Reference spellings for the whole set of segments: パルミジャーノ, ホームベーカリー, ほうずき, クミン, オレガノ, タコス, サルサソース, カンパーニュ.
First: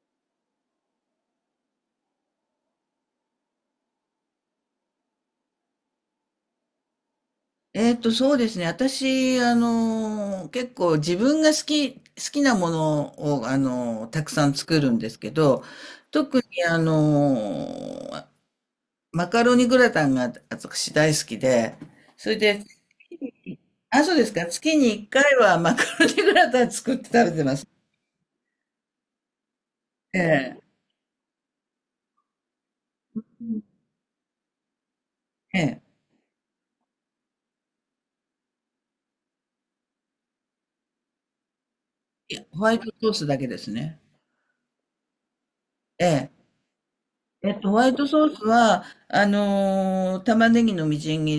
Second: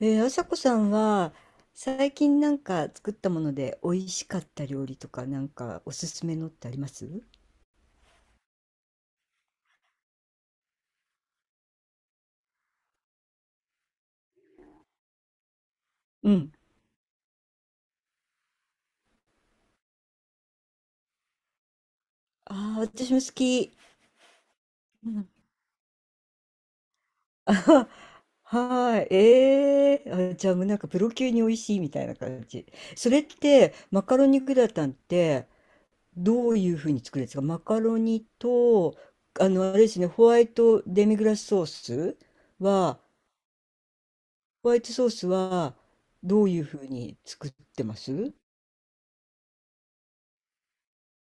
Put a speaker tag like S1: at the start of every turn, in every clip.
S1: あさこさんは最近なんか作ったもので美味しかった料理とかなんかおすすめのってあります？
S2: そうですね。私、結構自分が好きなものを、たくさん作るんですけど、
S1: う
S2: 特
S1: ん。
S2: に、ー、マカロニグラタンが私大好きで、それで、
S1: ああ、私も好き。
S2: あ、そうですか。月に1
S1: うん。
S2: 回はマカロニグラタン作って食べて
S1: あ
S2: ます。
S1: ははーい。
S2: え
S1: あ、じゃあ
S2: え。
S1: もうなんかプロ級に美味しいみたいな感じ。それってマカロニグラタンって
S2: ええ。
S1: どういうふうに作るんですか？マカロニと、あれですね、ホワイトデミグラスソース
S2: いやホワイト
S1: は、
S2: ソースだけですね。
S1: ホワイトソースは
S2: ええ。
S1: どういうふうに作っ
S2: ホ
S1: て
S2: ワイ
S1: ま
S2: トソ
S1: す？
S2: ースは、玉ねぎのみじん切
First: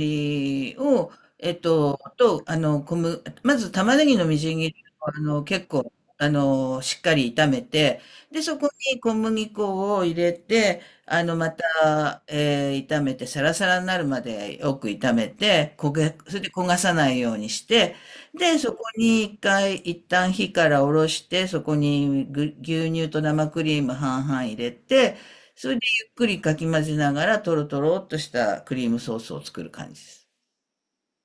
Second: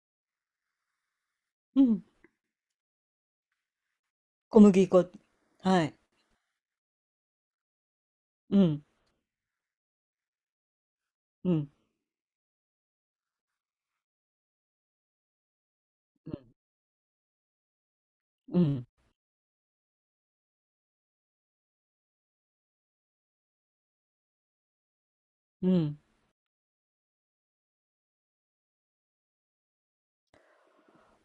S2: りを、えっ
S1: う
S2: と、
S1: ん。
S2: と、あの、小麦、まず玉ねぎのみじん
S1: 小
S2: 切り
S1: 麦
S2: を、
S1: 粉。
S2: 結
S1: は
S2: 構、
S1: い。
S2: しっかり炒めて、で、そ
S1: う
S2: こ
S1: ん。
S2: に小麦粉を入れて、ま
S1: うん。
S2: た、炒めて、サラサラになるまでよく炒めて、
S1: う
S2: それ
S1: ん。
S2: で焦がさないようにして、で、
S1: う
S2: そこ
S1: ん。
S2: に一旦火から下ろして、そこに牛乳と生クリーム半々入れて、そ
S1: う
S2: れで
S1: ん。
S2: かき混ぜながら、とろとろっとしたクリームソースを作る感じです。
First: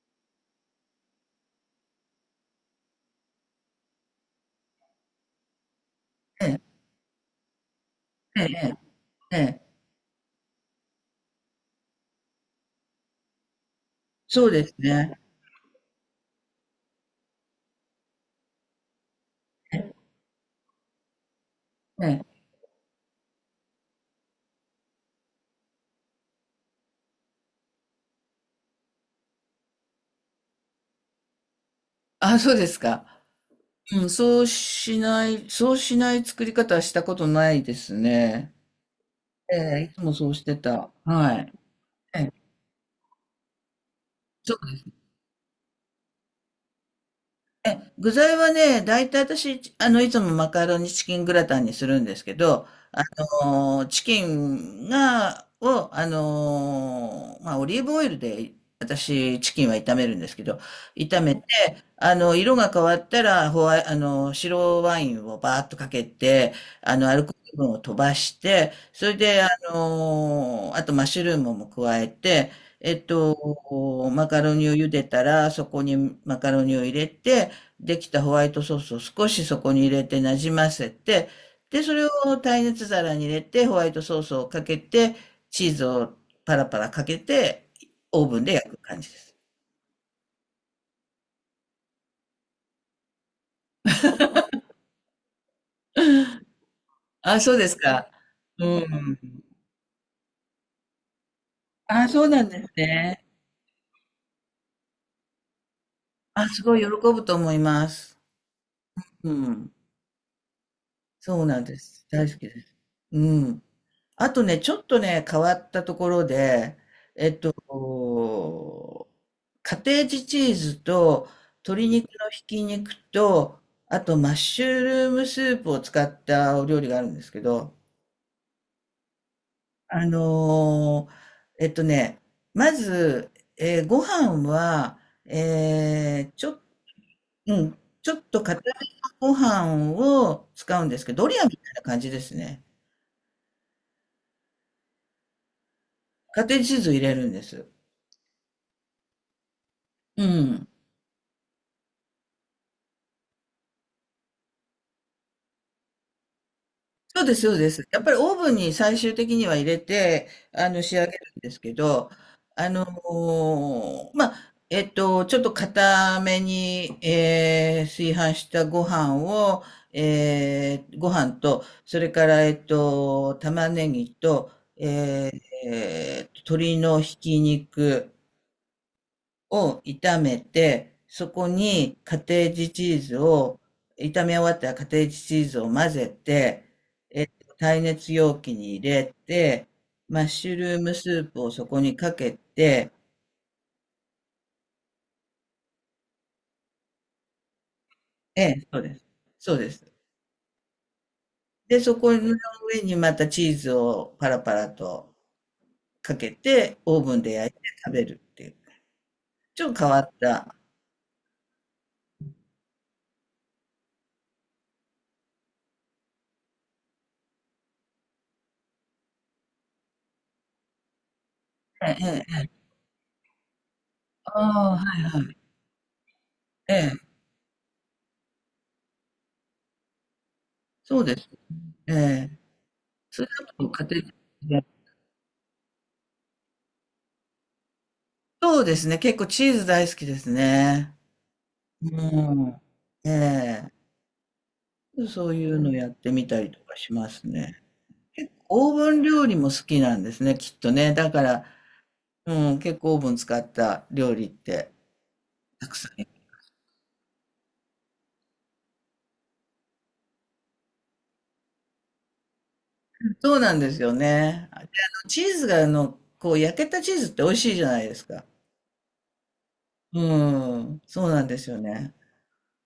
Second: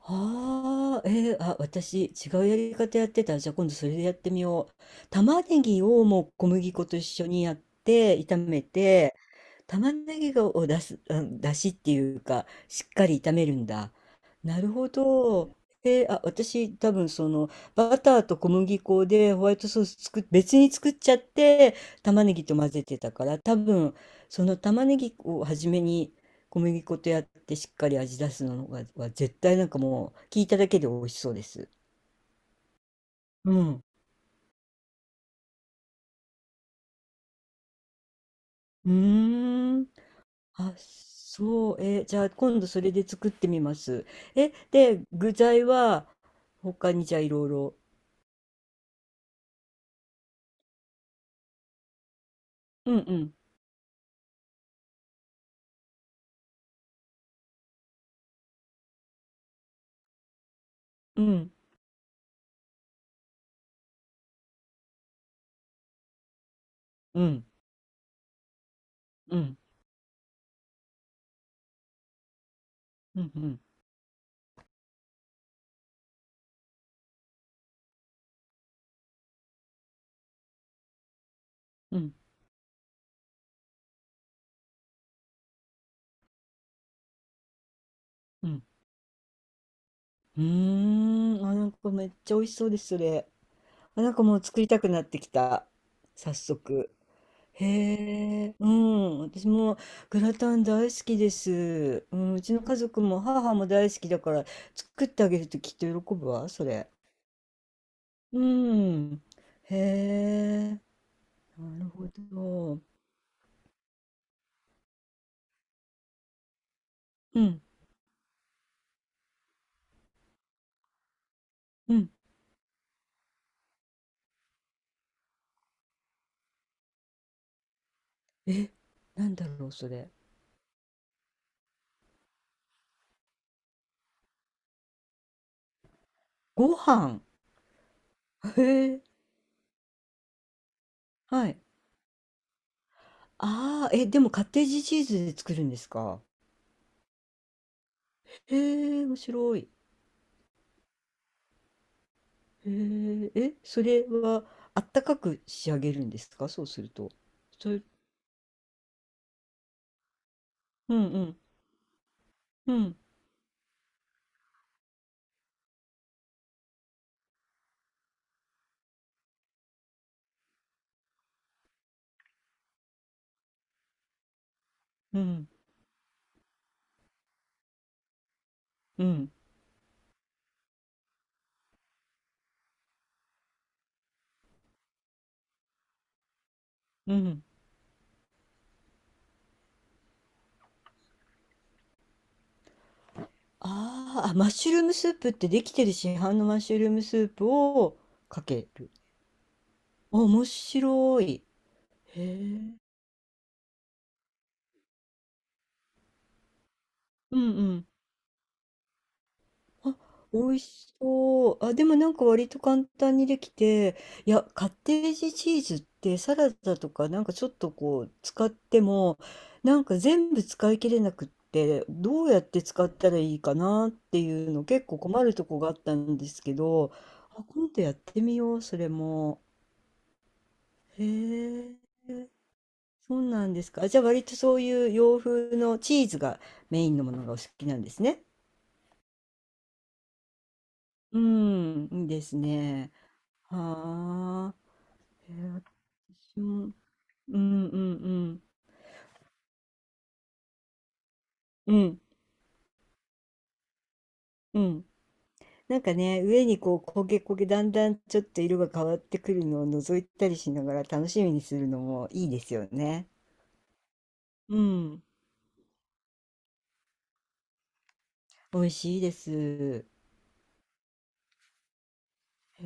S1: はあ、あ、私、違うやり方やってた。じゃあ今度それでやってみよう。玉ねぎをもう
S2: え
S1: 小
S2: え、
S1: 麦粉と一緒にやって、炒
S2: え
S1: め
S2: え、
S1: て、
S2: ええ、
S1: 玉ねぎを出す、あ、出汁っていうか、しっかり炒めるんだ。
S2: そう
S1: な
S2: で
S1: る
S2: す
S1: ほ
S2: ね。
S1: ど。あ、私、多分その、バターと小麦粉でホワイトソース別に作っちゃって、
S2: ええ、
S1: 玉ねぎと混ぜてたから、多分、その玉ねぎを初めに小麦粉とやってしっかり味出すのがは絶対なんかもう聞いただけで美味しそうです。
S2: あ、そうですか。
S1: うん。
S2: うん、そうしない作り方はしたことないですね。
S1: う
S2: え
S1: ーん。
S2: え、いつもそうして
S1: あ、
S2: た。はい。
S1: そう。じ
S2: え
S1: ゃあ
S2: え、
S1: 今度それで作ってみます。え、
S2: そう
S1: で、具材は他にじゃあいろいろ。
S2: 具材はね、だいたい私、いつもマカロニチキングラタンにするんですけど、
S1: うん
S2: あ
S1: うん。
S2: チキンを、まあ、オリーブオイルで、私、チキンは炒めるんですけど、炒
S1: う
S2: め
S1: ん
S2: あの、色が変わったら、ホワイ、あの、白ワインをバーッとかけて、ア
S1: う
S2: ルコー
S1: ん
S2: ル分を飛ばして、それ
S1: う
S2: で、
S1: ん
S2: あとマッシュルームも加えて、
S1: うんうん
S2: マカロニを茹でたら、そこにマカロニを入れて、できたホワイトソースを少しそこに入れてなじませて、で、そ
S1: う
S2: れ
S1: ん
S2: を耐熱皿に入れて、ホワイトソースをかけて、チーズをパラパラかけて、オーブン
S1: う
S2: で
S1: ん。
S2: 焼く感じです。
S1: うーん。あ、なんかめっちゃ美味しそうです、それ。あ、なんかもう作りたくなってきた。早速。
S2: あ、そう
S1: へ
S2: ですか。
S1: え、
S2: う
S1: うん、
S2: ん。
S1: 私もグラタン大好きです。
S2: あ、
S1: う
S2: そう
S1: ん、う
S2: なん
S1: ちの
S2: です
S1: 家族も
S2: ね。
S1: 母も大好きだから作ってあげるときっと喜ぶ
S2: あ、
S1: わ、
S2: す
S1: そ
S2: ごい喜
S1: れ。
S2: ぶと思います。
S1: うん、
S2: うん。
S1: へえ、
S2: そうなんで
S1: なるほ
S2: す。大好きです。
S1: ど。
S2: うん。あとね、ちょっとね、変わったところで、
S1: うん、
S2: こう、カテージチーズと鶏
S1: う
S2: 肉
S1: ん、
S2: のひき肉と、あとマッシュルームスープを使ったお料理があるんですけど、
S1: え、なんだろう、そ
S2: あ
S1: れ。
S2: のーえっとね、まず、ご飯は、えーちょっ
S1: ご飯。
S2: うん。ちょっと硬
S1: へえ、
S2: めのご飯を使うんですけど、ドリア
S1: は
S2: み
S1: い。
S2: たいな感じですね。
S1: ああ、え、でもカッテージチーズで作るんですか？
S2: カテージチーズを入れるんです。
S1: へえ、面白い。
S2: うん。
S1: へえ、え、それはあったかく仕上げるんですか、そうすると。
S2: そうです、そう
S1: そ
S2: で
S1: れ、
S2: す。やっぱりオーブンに最終的には入れて、
S1: う
S2: 仕
S1: ん
S2: 上げ
S1: う
S2: る
S1: ん。
S2: んですけど、
S1: うん、
S2: まあ、ちょっと硬めに、炊飯したご飯を、ご飯と、それから、玉ねぎと、
S1: う
S2: え
S1: ん、
S2: ー鶏のひき肉、
S1: うん、
S2: を炒めて、そこにカテージチーズを、炒め終わったらカテージチーズを混ぜて、
S1: うん。
S2: 耐熱容器に入れて、マッシュルームスープをそこにかけて、
S1: あーあ、マッシュルームスープってできてる市販のマッシュルームスープを
S2: え
S1: か
S2: え、
S1: け
S2: そう
S1: る。
S2: です。そうです。
S1: あ、面白い。
S2: で、そこ
S1: へ
S2: の
S1: え。
S2: 上にまたチーズをパラパラとかけて、オーブンで
S1: うん
S2: 焼いて
S1: うん、
S2: 食べるっていう。ちょっと変
S1: あ、
S2: わっ
S1: 美
S2: た。
S1: 味しそう。あ、でもなんか割と簡単にできて、いや、カッテージチーズってサラダとかなんかちょっとこう使っても、なんか全部使い切れなくって、
S2: ええ、
S1: どう
S2: え
S1: やっ
S2: え、
S1: て使ったらいいかなっていうの
S2: ああ、
S1: 結
S2: は
S1: 構
S2: いは
S1: 困る
S2: い。
S1: とこがあったんですけ
S2: ええ、
S1: ど、あ、今度やってみよう、それも。
S2: そうです。
S1: へ
S2: え
S1: え、
S2: え。
S1: そ
S2: それ
S1: う
S2: だ
S1: なんで
S2: と
S1: すか。
S2: 家
S1: あ、じゃあ
S2: 庭
S1: 割とそういう洋風のチーズがメインのものがお好きなんですね。
S2: そうですね。結構チーズ大好きですね。
S1: うん、いいです
S2: うん。
S1: ね。
S2: ええ。
S1: はあ、
S2: そ
S1: え
S2: ういう
S1: ー、
S2: のやってみ
S1: 私
S2: たりと
S1: も、
S2: かします
S1: う
S2: ね。
S1: んうんう
S2: 結
S1: ん、
S2: 構オーブン料理も好きなんですね、きっとね。だから、
S1: うん
S2: うん、結構オーブン使った料理っ
S1: う
S2: て
S1: ん。
S2: たく
S1: なん
S2: さん。
S1: かね、上にこう焦げ焦げ、だんだんちょっと色が変わってくるのを覗いたりしながら楽しみにするのもいいですよね。
S2: そうなんですよね。
S1: う
S2: あで、あ
S1: ん、
S2: の、チーズがあの、こう焼けたチーズって美味しいじゃないですか。
S1: 美味しいです。
S2: うん、そうなんですよね。
S1: へ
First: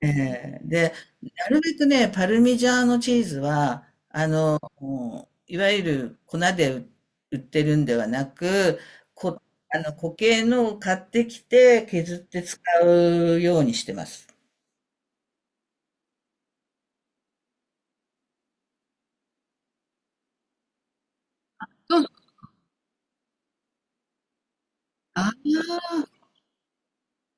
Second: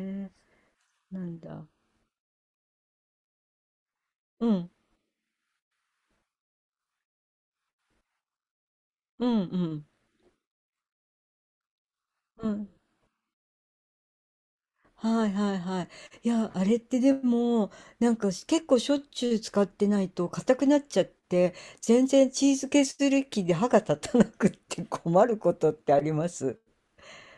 S2: ええ。で、
S1: そうなん
S2: なる
S1: だ。
S2: べくね、パルミジャーノチーズは、
S1: うん、
S2: もう、いわゆる粉で売ってるんではなく、
S1: うん
S2: こ、
S1: う
S2: あの
S1: ん、
S2: 固形のを買ってきて削って
S1: う
S2: 使
S1: ん。
S2: うようにしてます。
S1: はいはいはい。いや、あれってでも、なんかし結構しょっちゅう使ってないと硬くなっちゃって、
S2: そう
S1: 全
S2: あ
S1: 然チーズケーキ機で歯が立たなくって困
S2: あ、
S1: ることってあります？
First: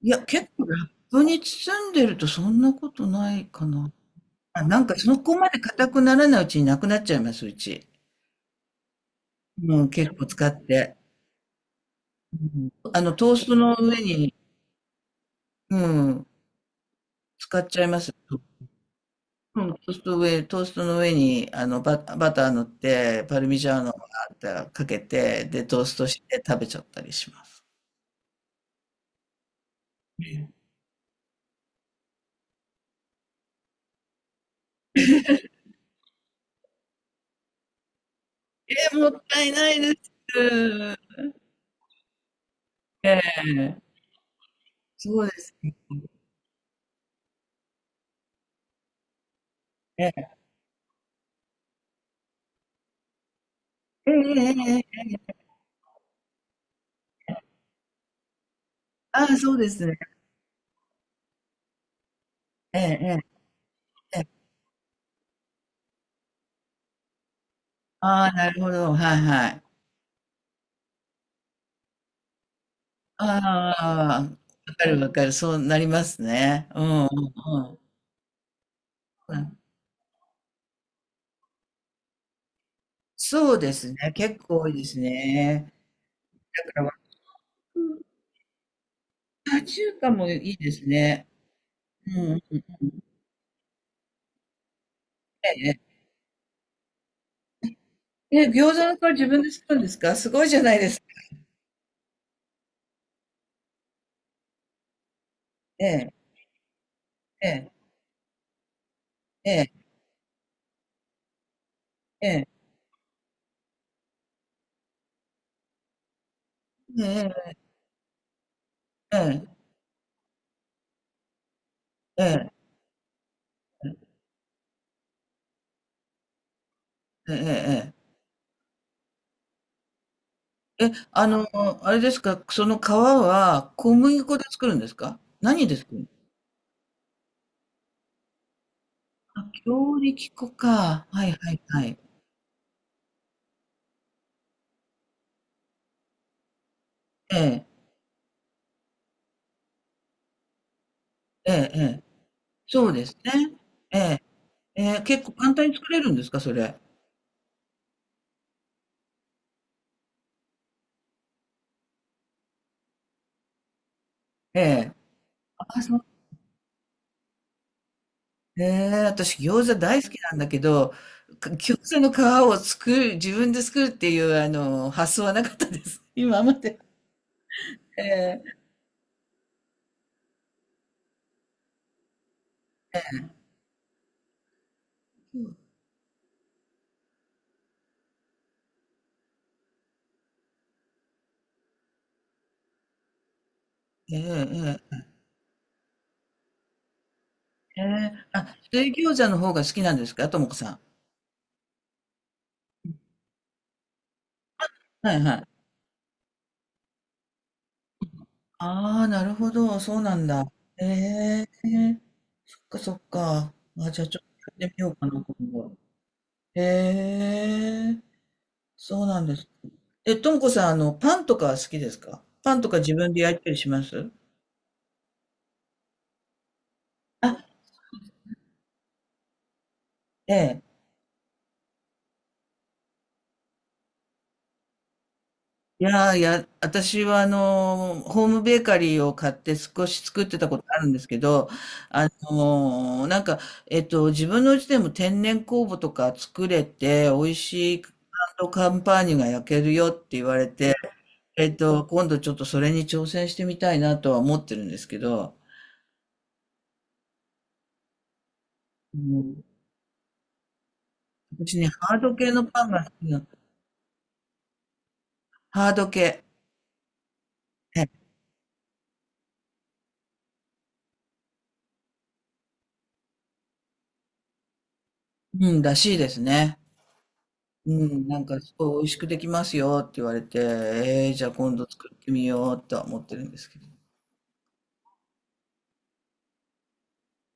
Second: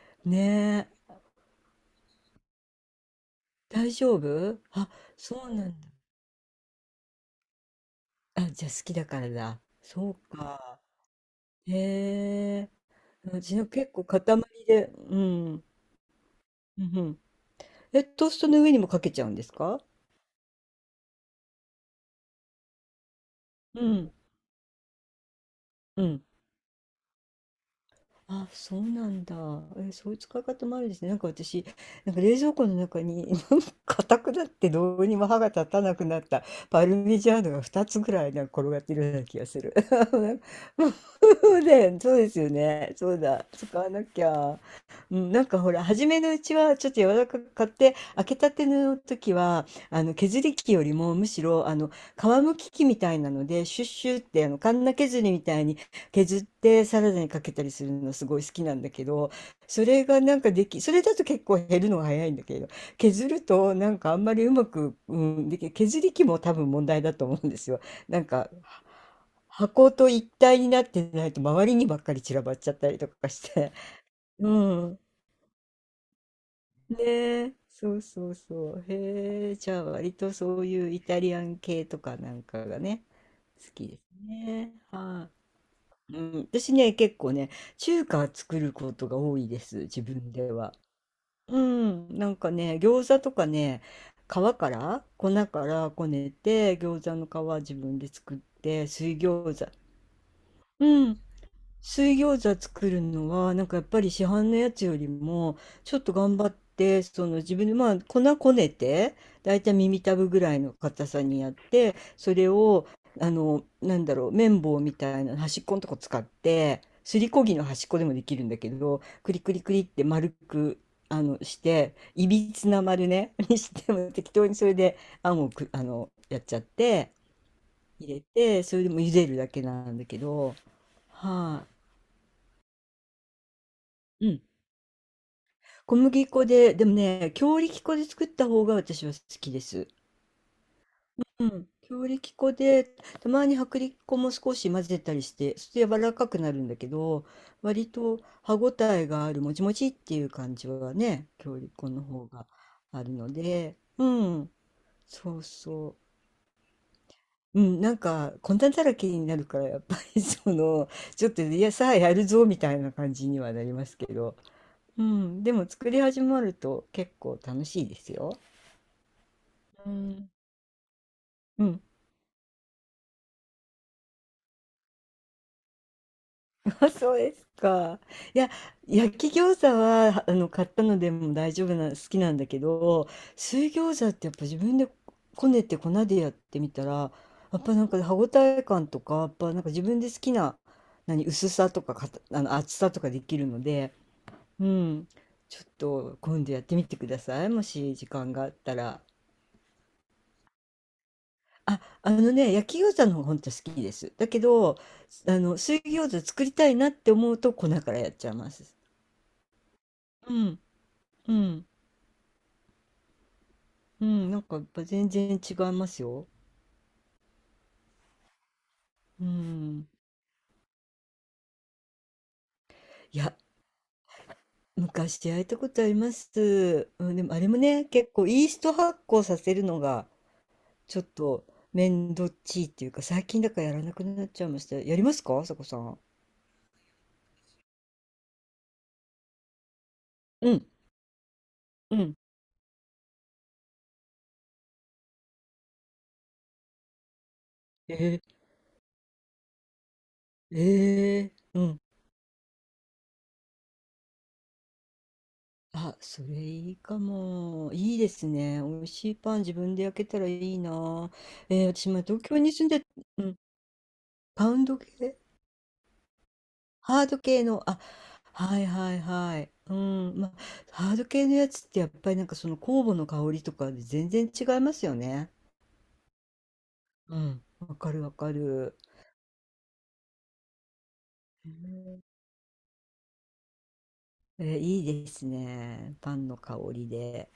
S2: いや、結構ラ
S1: ね
S2: ッ
S1: え、
S2: プに包んでるとそんなことないかな。
S1: 大丈夫、
S2: あ、なん
S1: あ、
S2: かそこ
S1: そ
S2: ま
S1: う
S2: で
S1: なんだ。
S2: 硬くならないうちになくなっちゃいます、うち。
S1: あ、じゃあ好きだからだ。
S2: うん、
S1: そ
S2: 結
S1: う
S2: 構使っ
S1: か。
S2: て。う
S1: へえ、
S2: ん、トー
S1: う
S2: スト
S1: ちの
S2: の
S1: 結
S2: 上
S1: 構塊
S2: に、
S1: で、うん、うん、
S2: うん、
S1: うん。
S2: 使っちゃいま
S1: え、
S2: す。
S1: トーストの上にもかけちゃうんです
S2: うん、
S1: か？
S2: トーストの上に、バター塗って、パルミジャー
S1: う
S2: ノを
S1: ん、
S2: かけて、で、トース
S1: う
S2: トし
S1: ん。
S2: て食べちゃったりします。
S1: あ、そうなんだ。え、そういう使い
S2: え
S1: 方もあるんですね。なんか私、なんか冷蔵庫の中に、なんか硬くなってどうにも歯が立たなくなったパルミジャーノが2つぐらいなんか転がってる
S2: も
S1: よう
S2: っ
S1: な気
S2: た
S1: が
S2: い
S1: す
S2: な
S1: る。
S2: いで す。
S1: ね、そうですよね。そ
S2: え
S1: うだ。使
S2: え、
S1: わなきゃ。う
S2: そうで
S1: ん、なん
S2: す
S1: かほら、初めのうちはちょっと柔らかく買って、開けたての時は、
S2: ね。
S1: 削り器よりもむしろ、皮むき器みたいなので、シュッシ
S2: ええ
S1: ュって、カ
S2: えええ
S1: ンナ
S2: え、
S1: 削りみたいに、削ってサラダにかけたりするのすごい好きなんだけ
S2: あ
S1: ど、
S2: あ、そうです
S1: そ
S2: ね。
S1: れがなんかそれだと結構減るのが早いんだけど、
S2: え
S1: 削
S2: ええ
S1: るとなんかあ
S2: え
S1: ん
S2: え
S1: ま
S2: え、
S1: りうまく、うん、削り器も多分問題だと思うんですよ。なん
S2: ああ、な
S1: か
S2: るほど。はいはい。
S1: 箱と一体になってないと周りにばっかり散らばっちゃったりとかして。
S2: ああ、
S1: う
S2: わか
S1: ん。
S2: るわかる。そうなりますね。う
S1: ね
S2: んうん
S1: え。
S2: うん。
S1: そうそうそう。
S2: う
S1: へえ。
S2: ん、
S1: じゃあ割とそういうイタリアン系とかなんかがね、
S2: そう
S1: 好
S2: で
S1: き
S2: す
S1: です
S2: ね。結構多い
S1: ね。
S2: です
S1: は
S2: ね。
S1: い。うん、
S2: だ
S1: 私
S2: から、和
S1: ね、結構ね、
S2: 風
S1: 中華作ることが多いで
S2: あ
S1: す、
S2: 中
S1: 自
S2: 華も
S1: 分
S2: い
S1: で
S2: いで
S1: は。
S2: すね。
S1: う
S2: う
S1: ん、
S2: んう
S1: なん
S2: ん
S1: か
S2: うん
S1: ね、
S2: うん。
S1: 餃子とかね、皮から粉か
S2: え
S1: ら
S2: え
S1: こねて、餃子の皮自分で作っ
S2: え餃子
S1: て、
S2: の皮
S1: 水
S2: 自分で
S1: 餃子。
S2: 作るんですか？すごいじゃないです
S1: う
S2: か。
S1: ん、水餃子作るのはなんかやっぱり市販のやつよりも
S2: え
S1: ちょっ
S2: え、
S1: と頑張って、その
S2: え
S1: 自分
S2: え、
S1: でまあ粉こねて
S2: え
S1: だいたい
S2: え、
S1: 耳たぶぐらいの硬さにやって、
S2: え
S1: そ
S2: え。
S1: れをなんだろう、綿棒みたいな端っこのとこ使って、
S2: うん
S1: す
S2: う
S1: り
S2: ん
S1: こぎの端っこでもできるんだけど、
S2: う
S1: クリ
S2: ん、
S1: クリクリって丸くして
S2: え
S1: いび
S2: え、
S1: つな丸ね、 にし
S2: え
S1: ても
S2: え、
S1: 適当にそれであんをやっちゃって
S2: うん、ええええ
S1: 入れて、それでも茹でるだけなんだけど、
S2: ええ。
S1: は
S2: あれですか、その皮は小麦粉で
S1: い、
S2: 作るんですか？何で作
S1: 小
S2: るの？
S1: 麦粉で、でもね、強力粉で作った方が私は好
S2: あ、
S1: きです。
S2: 強力粉か。はい
S1: う
S2: はい
S1: ん。
S2: はい。
S1: 強力粉で、たまに薄力粉も少し混ぜたりして、そして柔らかくなるんだけど、
S2: ええ、
S1: 割と歯ごたえがある、もちもちっていう感じはね、
S2: ええ
S1: 強力
S2: え
S1: 粉の
S2: え。
S1: 方が
S2: そう
S1: あ
S2: で
S1: る
S2: す
S1: の
S2: ね。
S1: で、
S2: え
S1: う
S2: え、
S1: ん。
S2: ええ、結構
S1: そう
S2: 簡単に作
S1: そ
S2: れるんですか？それ。
S1: う。うん、なんか、粉だらけになるから、やっぱり その、ちょっと、いや、さあやるぞ、みたいな感じにはなりますけど、
S2: ええ。
S1: うん、でも
S2: あ、
S1: 作
S2: そ
S1: り始まると結構楽しいですよ。
S2: へえ、私餃子
S1: う
S2: 大好き
S1: ん、
S2: なんだけど、
S1: う
S2: 餃
S1: ん。
S2: 子の皮を作る、自分で作るっていうあの発想はなかったです。今まで。
S1: そうですか。
S2: え
S1: い
S2: え、
S1: や、焼き餃子はあの買ったのでも大丈夫な、好きなんだけど、水餃子ってやっぱ自分でこねて粉でやってみたら、やっぱなんか歯ごたえ感とか、やっぱなんか自分で好きな、何、薄さとか、かた、あの厚さとかできるので、
S2: え
S1: う
S2: え、ええ、
S1: ん、ちょっと今度やってみてください。も
S2: え
S1: し時
S2: え、
S1: 間があっ
S2: あ、
S1: た
S2: 水
S1: ら。
S2: 餃子の方が好きなんですか、ともこさん。
S1: あ、あのね、焼き餃子の方が本当好きです。だけど、
S2: はいは
S1: あの、
S2: い。
S1: 水餃子作りたいなって思うと粉からやっちゃいます。
S2: ああ、なるほど、そうなん
S1: う
S2: だ。
S1: ん、
S2: え
S1: う
S2: え、
S1: ん、
S2: そっかそっか。あ、じゃ
S1: う
S2: あちょっ
S1: ん、なん
S2: と
S1: かやっ
S2: やってみ
S1: ぱ
S2: ようか
S1: 全
S2: な、
S1: 然
S2: 今
S1: 違い
S2: 度。
S1: ますよ。
S2: ええ、そうな
S1: う
S2: んです。
S1: ん。
S2: え、ともこさん、パンとかは好きですか？パンとか自分
S1: い
S2: で
S1: や、
S2: 焼いたりします？
S1: 昔焼いたことあります。うん、でも
S2: あ、
S1: あれもね、結構イースト発酵させるのが
S2: ええ。
S1: ちょっと面倒っちいっていうか、最近だからやらなくなっちゃいました。やりますか、あさこさ
S2: い
S1: ん？
S2: やー、いや、私はホームベーカリーを買って少し作ってた
S1: う
S2: こと
S1: ん、
S2: あるんですけど、
S1: う
S2: あ
S1: ん。
S2: のー、なんか、自分のうちでも天然酵母とか作れて、美味しい
S1: え
S2: カンパーニュが焼けるよって言われて、
S1: うん、
S2: 今度ちょっとそれに挑戦してみたいなとは思ってるんですけど、
S1: あ、それいいかも。いいですね。美味
S2: う
S1: しいパン
S2: ん、
S1: 自分で焼けたらいいな。
S2: 私ね、
S1: 私、
S2: ハー
S1: まあ、
S2: ド
S1: 東
S2: 系
S1: 京
S2: の
S1: に
S2: パ
S1: 住ん
S2: ンが
S1: で、
S2: 好きな、
S1: うん、パウンド系、
S2: ハード系、
S1: ハード系の、あ、
S2: え
S1: はいはいはい。うん、まあ、ハード系のやつってやっぱりなんかその酵母の香りとかで全然違いますよね。
S2: うん、らしいですね。
S1: うん、
S2: う
S1: わかる
S2: ん、
S1: わ
S2: なん
S1: か
S2: か、すご
S1: る。
S2: い美味しくできますよって言われて、じゃあ
S1: へ
S2: 今度作っ
S1: ー、
S2: てみようとは思ってるんですけど。
S1: いいですね。パンの香りで。